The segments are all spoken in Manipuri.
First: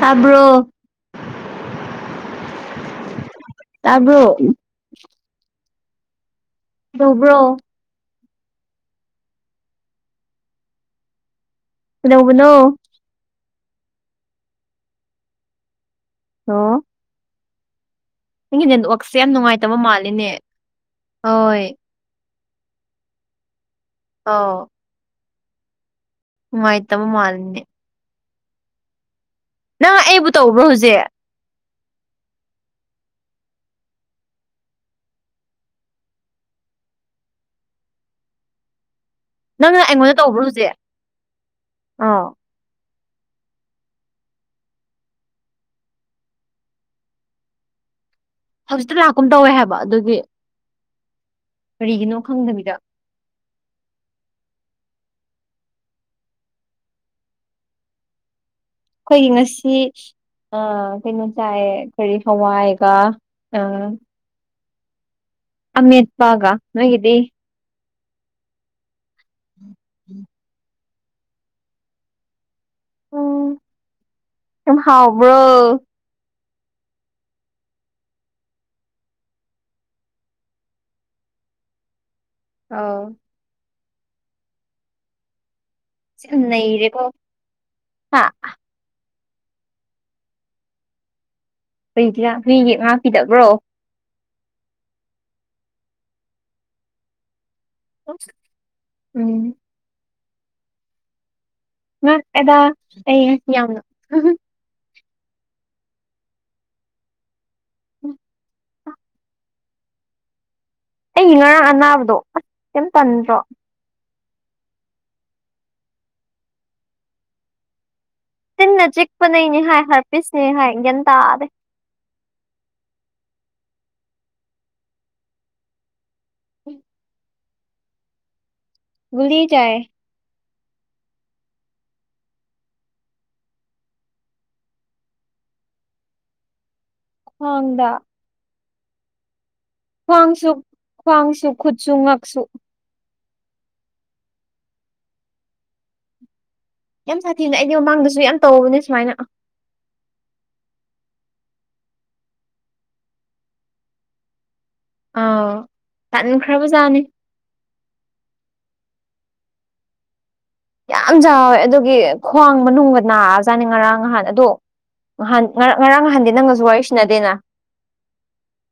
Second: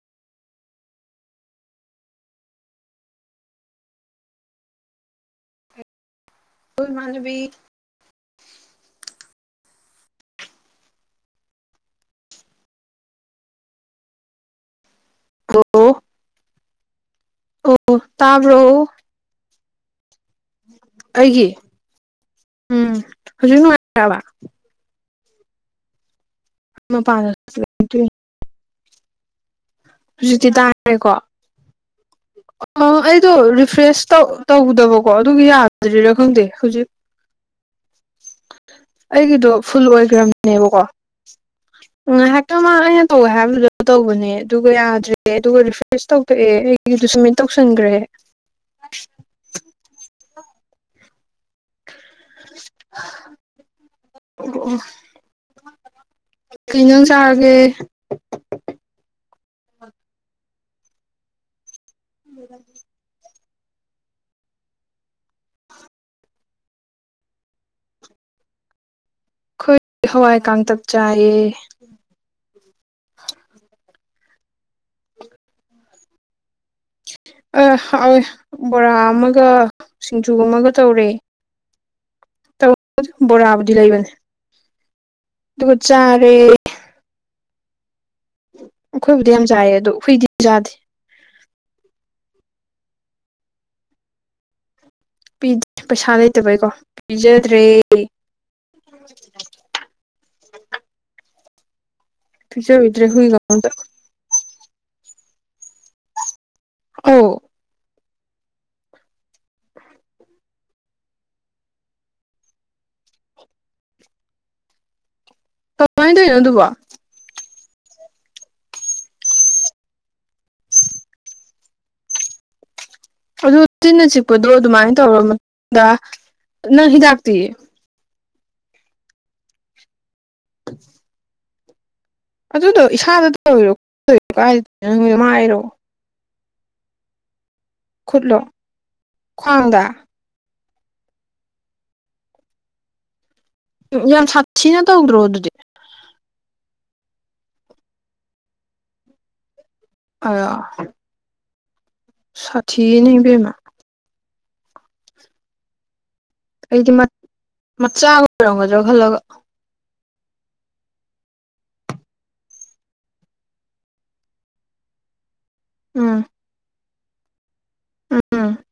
ꯇꯥꯕ꯭ꯔꯣ ꯇꯥꯔꯕ ꯑꯩꯈꯣꯏ ꯃꯕꯤ ꯀꯩꯗꯧꯕ꯭ꯔꯣ ꯅꯧꯕꯅꯣ ꯀꯣ ꯁꯣ ꯎꯇꯥꯕ꯭ꯔꯣ ꯑꯛꯁꯦ ꯌꯥꯝ ꯅꯨꯡꯉꯥꯏꯇꯕ ꯃꯥꯜꯂꯤꯅꯦ ꯑꯩꯒꯤ ꯍꯣꯏ ꯎꯝ ꯍꯧꯖꯤꯛ ꯅꯨꯡꯉꯥꯏꯔꯕ ꯑ ꯅꯨꯡꯉꯥꯏꯇꯕ ꯄ ꯃꯥꯜꯂꯤꯅꯦ ꯅꯪ ꯑꯩꯕꯨ ꯇꯧꯕ꯭ꯔꯣ ꯍꯧꯖꯤꯛ ꯑ ꯑꯩꯗꯣ ꯔꯤꯐ꯭ꯔꯦꯁꯧ ꯇꯧꯗꯕꯀꯣ ꯑꯗꯨꯒꯤ ꯌꯥꯗ꯭ꯔꯤꯔꯥ ꯈꯪꯗꯦ ꯍꯧꯖꯤꯛ [inaudible] ꯑꯩꯒꯤꯗꯣ ꯅꯪꯅ ꯐꯨꯜ ꯑꯩꯉꯣꯟꯗ ꯇꯧꯕ꯭ꯔꯣ ꯍꯧꯖꯤꯛ ꯑꯣꯏꯈ꯭ꯔꯕꯅꯦꯕꯀꯣ ꯑꯥ ꯉꯥꯏꯍꯥꯛ ꯃ ꯑꯩꯅ ꯇꯧꯒꯦ ꯍꯥꯏꯕꯗꯨ ꯇꯧꯕꯅꯦ ꯑꯗꯨꯒ ꯌꯥꯗ꯭ꯔꯦ ꯑꯗꯨꯒ ꯔꯤꯐ꯭ꯔꯦꯁ ꯇꯧꯊꯣꯛꯑꯦ ꯑꯩꯒꯤꯗꯨꯁꯨ ꯃꯤꯠ ꯇꯧꯁꯟꯈ꯭ꯔꯦ ꯍꯧꯖꯤꯛꯇ ꯂꯥꯛꯀꯨꯝ ꯇꯧꯋꯦ ꯍꯥꯏꯕ ꯑꯗꯨꯒꯤ ꯀꯔꯤꯒꯤꯅꯣ ꯈꯪꯗꯕꯤꯗ ꯑ ꯎ ꯀꯩꯅꯣꯪ ꯁꯥꯥꯒꯦ ꯑꯩꯈꯣꯏꯒꯤ ꯉꯁꯤ ꯀꯩꯅꯣ ꯆꯥꯏ ꯀꯈꯣꯏ ꯍꯋꯥꯏꯒ ꯑꯥ ꯑꯃꯦꯠꯄꯒ ꯅꯣꯏꯒꯗꯤ ꯑꯩꯈꯣꯏ ꯍꯋꯥꯏ ꯀꯥꯡꯇꯞ ꯆꯥꯏꯌꯦ ꯍꯥꯎꯕ꯭ꯔ ꯑ ꯍ ꯕꯣꯔꯥ ꯑꯃꯒ ꯁꯤꯡꯖꯨ ꯑꯃꯒ ꯇꯧꯔꯦ ꯑꯧ ꯕꯔꯥꯕꯗꯤ ꯂꯩꯕꯅꯤ ꯑꯗꯨꯒꯕꯨ ꯆ ꯅꯩꯔꯣ ꯍꯥ ꯑꯩꯈꯣꯏꯕꯨꯗꯤ ꯌꯥꯝ ꯆꯥꯏꯌꯦ ꯑꯗꯣ ꯍꯨꯏꯗꯤ ꯌꯥꯗꯦ ꯀꯗꯤ ꯃꯤ ꯌꯦ ꯉꯥꯛꯄꯤꯗꯕ꯭ꯔꯣ ꯄꯤꯦ ꯄꯩꯁꯥ ꯂꯩꯇꯕꯩꯀꯣ ꯄꯤꯖꯗ꯭ꯔꯦ ꯎꯝ ꯉ ꯑꯦꯗꯥ ꯄꯤꯖꯕꯤꯗ꯭ꯔꯦ ꯍꯨꯏꯒ ꯑꯝꯇ ꯑꯩꯝꯅ ꯑꯣ ꯎꯝ ꯑꯩꯒꯤ ꯉꯔꯥꯡ ꯑꯅꯥꯕꯗꯣ ꯑꯁ ꯀꯔꯤꯝꯇꯟꯗ꯭ꯔꯣ ꯇꯃꯉꯥꯏꯅ ꯇꯣꯏꯩꯅꯅꯣ ꯑꯗꯨꯀꯣ ꯇꯤꯟꯅ ꯆꯤꯛꯄ ꯅꯩꯅꯦ ꯍꯥꯏ ꯍꯥꯔꯄꯤꯁꯅꯦ ꯍꯥꯏ ꯒ꯭ꯌꯥꯟ ꯇꯥꯗꯦ ꯑꯗꯨ ꯇꯤꯟꯅ ꯆꯤꯛꯄꯗꯣ ꯑꯗꯨꯃꯥꯏꯅ ꯇꯧꯔꯕ ꯃꯇꯨꯡꯗ ꯅꯪ ꯍꯤꯗꯥꯛꯇꯤ ꯂꯤ ꯆꯥꯏ ꯍ ꯑꯗꯨꯗꯣ ꯏꯁꯥꯗ ꯇꯧꯔꯣꯔ ꯀꯩꯗꯅꯣ ꯃꯥꯏꯔꯣ [unintelligible] ꯈꯨꯠꯂꯣ ꯈ꯭ꯋꯥꯡꯗ ꯈ꯭ꯋꯥꯡꯁꯨ ꯈ꯭ꯋꯥꯡꯁꯨ ꯈꯨꯠꯁꯨ ꯉꯥꯛꯁꯨ ꯎꯝ ꯌꯥꯝ ꯁꯥꯊꯤꯅ ꯇꯧꯗ꯭ꯔꯣ ꯑꯗꯨꯗꯤ ꯌꯥꯝ ꯁꯥꯊꯤꯅ ꯑꯩꯗꯤ ꯃꯃꯥꯡꯗꯁꯨ ꯌꯥꯝ ꯇꯧꯕꯅꯦ ꯁꯨꯃꯥꯏꯅ ꯑ ꯁꯥꯇꯤ ꯅꯩꯕꯃꯥ ꯑꯥ ꯑꯩꯗꯤ ꯇꯟꯈ꯭ꯔꯕꯖꯥꯠꯅꯤ ꯃꯆꯥ ꯑꯣꯏꯔꯝꯒꯗ꯭ꯔꯣ ꯈꯜꯂꯒ ꯌꯥꯝ ꯆꯥꯎꯋꯦ ꯑꯗꯨꯒꯤ ꯈ꯭ꯋꯥꯡ ꯃꯅꯨꯡꯗ ꯅꯥꯑꯖꯥꯠꯅꯤ ꯉꯔꯥꯡ ꯉꯍꯥꯟ ꯑꯗꯣ ꯉꯍꯥꯟ ꯉꯔꯥꯡ ꯉꯔꯥꯡ ꯎꯝ ꯅꯍꯥꯟꯗꯤ ꯅꯪꯒꯁꯨ ꯋꯥꯔꯤ ꯁꯅꯗꯦꯅ ꯎꯝ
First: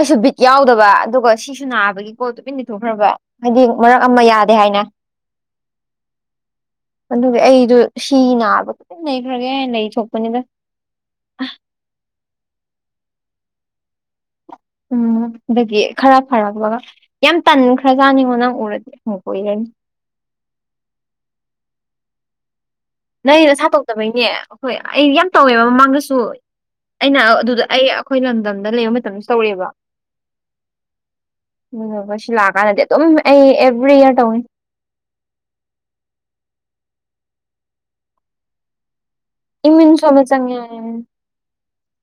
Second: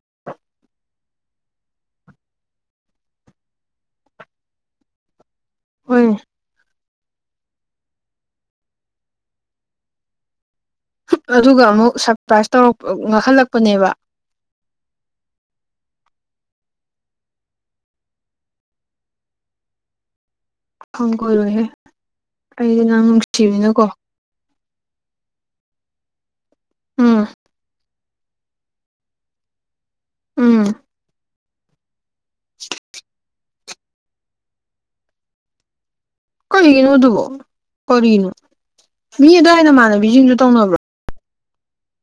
ꯑꯩꯁꯨ ꯕꯤꯠ ꯌꯥꯎꯗꯕ ꯑꯗꯨꯒ ꯁꯤꯁꯨ ꯅꯥꯕꯒꯤ ꯀꯣ ꯇꯨꯃꯤꯟ ꯂꯤꯊꯣꯛꯈ꯭ꯔꯕ ꯍꯥꯏꯗꯤ ꯃꯔꯛ ꯑꯃ ꯌꯥꯗꯦ ꯍꯥꯏꯅ ꯍꯣꯏ ꯑꯗꯨꯒꯤ ꯑꯩꯗꯣ ꯁꯤ ꯅꯥꯕꯒꯤ ꯂꯩꯈ꯭ꯔꯒꯦ ꯂꯩ ꯊꯣꯛꯄꯅꯤꯗ ꯑꯗꯨꯒ ꯑꯃꯨꯛ ꯁꯔꯄ꯭ꯔꯥꯏꯖ ꯇꯧꯔꯛꯄ ꯉꯥꯡꯍꯜꯂꯛꯄꯅꯦꯕ ꯎꯝ ꯑꯗꯒꯤ ꯈꯔ ꯐꯔꯛꯄꯒ ꯌꯥꯝ ꯇꯟꯈ꯭ꯔꯖꯥꯠꯅꯤꯡꯉꯣ ꯅꯪ ꯎꯔꯗꯤ ꯀꯨꯏꯔꯅꯤ ꯍꯣꯡ ꯀꯔꯣꯏꯍꯦ [unintelligible] ꯅꯪꯅ ꯁꯥꯗꯣꯛꯇꯕꯩꯅꯦ ꯑꯩ ꯌꯥꯝ ꯇꯧꯋꯦꯕ ꯃꯃꯥꯡꯗꯁꯨ ꯑꯩꯅ ꯎꯝ ꯑꯗꯨꯗ ꯑꯩ ꯑꯩꯈꯣꯏ ꯂꯝꯗꯝꯗ ꯂꯩꯕ ꯃꯇꯝꯁꯨ ꯇꯧꯔꯑꯦꯕ ꯎꯝ ꯑꯗꯨꯒ ꯁꯤ ꯂꯥꯛꯑꯀꯥꯟꯗꯗꯤ ꯑꯗꯨꯝ ꯑꯩ ꯑꯦꯚ꯭ꯔꯤ ꯏꯌꯥꯔ ꯇꯧꯅꯤ ꯀꯩꯒꯤꯅꯣꯗꯨꯕꯣ ꯀꯔꯤꯅꯣ ꯃꯤ ꯑꯗꯨꯋꯥꯏꯅ ꯏꯃ꯭ꯌꯨꯟ ꯁꯣꯟꯕ ꯃꯃꯅꯕꯤꯁꯤꯡꯁꯨ ꯆꯪꯉꯦ ꯇꯧꯅꯕ꯭ꯔꯣ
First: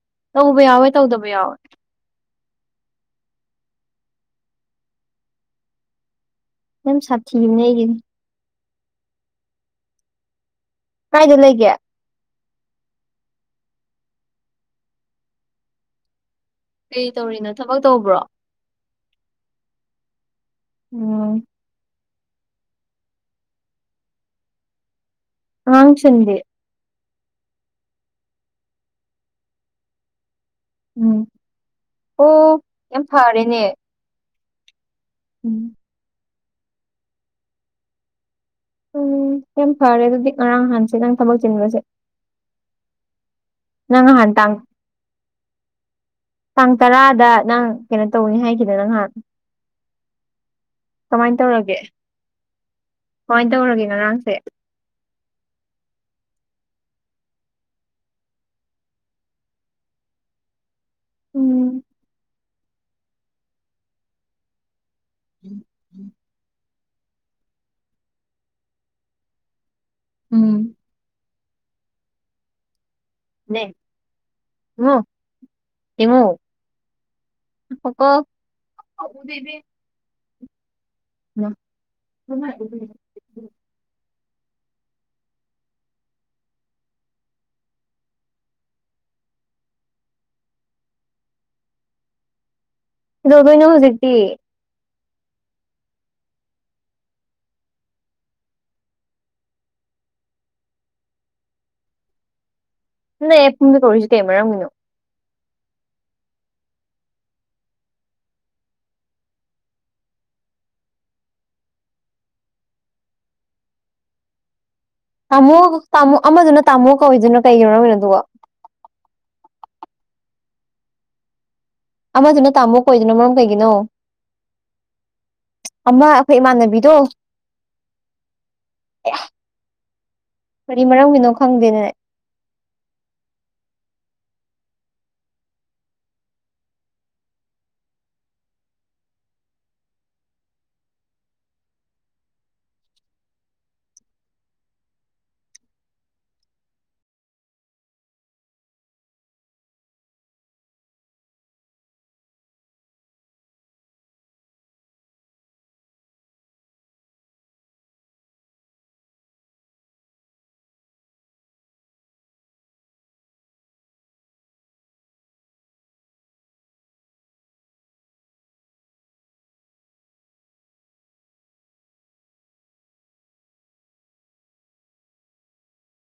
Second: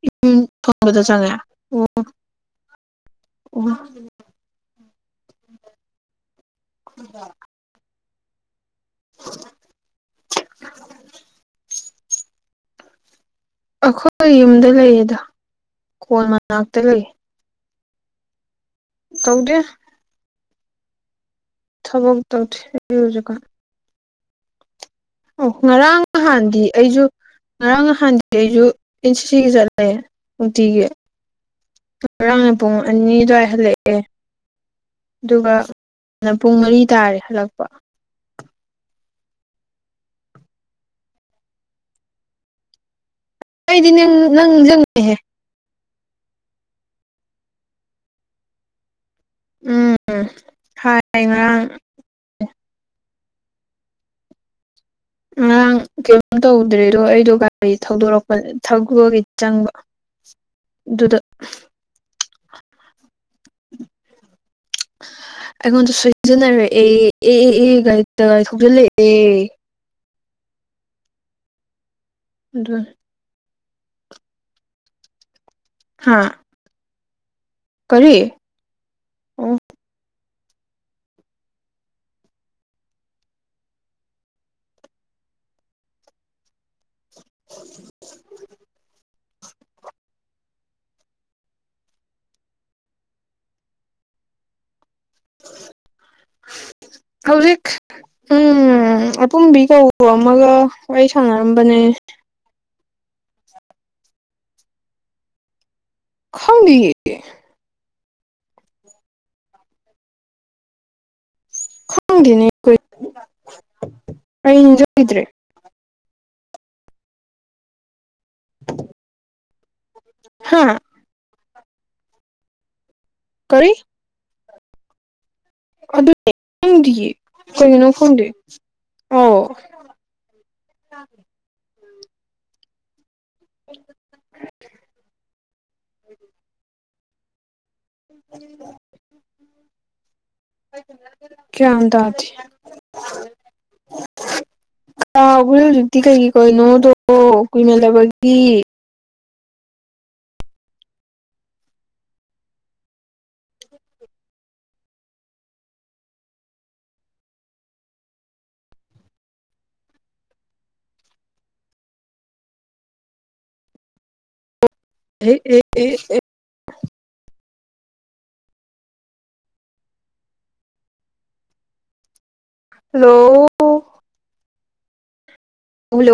ꯏꯨꯝ ꯇꯧꯕ ꯌꯥꯎꯋꯦ ꯐꯪꯕꯗ ꯇꯧꯗꯕ ꯆꯪꯉꯦ ꯑꯣ ꯌꯥꯎꯋꯦ [unintelligible] ꯌꯥꯝ ꯁꯥꯊꯤꯕꯅꯦ ꯑꯩꯒꯤꯗꯤ [unintelligible] ꯀꯥꯏꯗ ꯂꯩꯒꯦ ꯑꯩꯈꯣꯏ ꯌꯨꯝꯗ ꯂꯩꯌꯦꯗ ꯀꯣꯟ ꯃꯅꯥꯛꯇ ꯂꯩ ꯀꯩ ꯇꯧꯔꯤꯅꯣ ꯊꯕꯛ ꯇꯧꯕ꯭ꯔꯣ ꯇꯧꯗꯦ ꯎꯝ [unintelligible] ꯑꯣ ꯉꯔꯥꯡ ꯑꯉꯥꯡꯁꯤꯡꯗꯤ ꯅꯍꯥꯟꯗꯤ ꯑꯩꯁꯨ ꯉꯔꯥꯡ ꯅꯍꯥꯟꯗꯤ ꯑꯩꯁꯨ ꯑꯦꯟ ꯁꯤ ꯁꯤꯒꯤ ꯆꯠꯂꯦ ꯅꯨꯡꯇꯤꯒꯤ ꯎꯝ ꯉꯔꯥꯡꯅ ꯑꯣ ꯄꯨꯡ ꯌꯥꯝ ꯑꯅꯤ ꯑꯗꯨꯋꯥꯏ ꯐꯔꯦꯅꯦ ꯍꯜꯂꯛꯑꯦ ꯎꯝ ꯑꯗꯨꯒꯅ ꯄꯨꯡ ꯃꯔꯤ ꯇꯥꯔꯦ ꯍꯜꯂꯛꯄ ꯎꯝ ꯌꯥꯝ ꯐꯔꯦ ꯑꯗꯨꯗꯤ ꯉꯔꯥꯡ ꯍꯥꯟꯁꯦ ꯅꯪ ꯊꯕꯛ ꯆꯤꯟꯕꯁꯦ ꯅꯪ ꯅꯍꯥꯟ ꯇꯥꯡ ꯇꯥꯡ ꯇꯔꯥꯗ ꯅꯪ ꯀꯩꯅꯣ ꯇꯧꯅꯤ ꯍꯥꯏꯈꯤꯗ ꯅꯪꯍꯥꯟ ꯎꯝ ꯍꯥꯏ ꯀꯃꯥꯏꯅ ꯉꯔꯥꯡ ꯇꯧꯔꯒꯦ ꯀꯃꯥꯏꯅ ꯇꯧꯔꯒꯦ ꯉꯔꯥꯡꯁꯦ ꯉꯔꯥꯡ ꯀꯔꯤꯝ ꯇꯧꯗ꯭ꯔꯦꯗꯣ ꯑꯩꯗꯣ ꯒꯥꯔꯤ ꯊꯧꯗꯣꯔꯛꯄ ꯊꯒꯤ ꯆꯪꯕ ꯑꯗꯨꯗ ꯎꯝ ꯑꯩꯉꯣꯟꯗ ꯁꯣꯏꯖꯅꯔꯦ [unintelligible] ꯎꯝ ꯑꯗꯨ ꯍ ꯍꯥ ꯇꯉꯣ ꯍ ꯀꯣ ꯀꯔꯤ ꯑꯣ ꯎꯝ [unintelligible] ꯀꯩꯗꯣꯕꯅꯣ ꯍꯧꯖꯤꯛꯇꯤ [unintelligible] ꯍꯧꯖꯤꯛ ꯎꯝ ꯑꯄꯨꯝꯕꯤ ꯀꯧꯕ ꯑꯃꯒ ꯋꯥꯔꯤ ꯁꯥꯟꯅꯔꯝꯕꯅꯦ ꯅ ꯄꯨꯡꯗ ꯀꯧꯔꯤꯁꯤ ꯀꯩ ꯃꯔꯝꯒꯤꯅꯣ ꯈꯪꯅꯤ ꯍꯪꯒꯦꯅꯤ ꯀꯣꯏ ꯑꯩꯟꯖꯗ꯭ꯔꯦ ꯇꯥꯃꯣ ꯇꯥꯃꯣ ꯑꯃꯗꯨꯅ ꯇꯥꯃꯣ ꯀꯧꯏꯗꯨꯅꯣ ꯀꯩ ꯌꯧꯔꯝꯃꯤꯅꯣ ꯑꯗꯨꯒ [inaudible] ꯍꯥꯥ ꯑꯃꯗꯨꯅ ꯇꯥꯃꯣꯛ ꯀ ꯑꯣꯏꯗꯅ ꯃꯔꯝ ꯀꯩꯒꯤꯅꯣ ꯀꯔꯤ ꯑꯃ ꯑꯗꯨꯅꯦ ꯑꯩꯈꯣꯏ ꯈꯪꯗꯤ ꯏꯃꯥꯟꯅꯕꯤꯗꯣ ꯀꯔꯤꯅꯣ ꯈꯪꯗꯦ ꯑꯥꯎ ꯀꯔꯤ ꯃꯔꯝꯒꯤꯅꯣ ꯈꯪꯗꯦꯅꯅꯦ [inaudible] ꯎ ꯀꯌꯥꯝꯗꯖꯤ ꯍꯥꯎꯕꯦ ꯍꯧꯖꯤꯛꯇꯤ ꯀꯩꯒꯤ ꯀꯅꯣꯗꯣ ꯀꯨꯏꯃꯂꯕꯒꯤ ꯑꯦ ꯑꯦ ꯍꯜꯂꯣ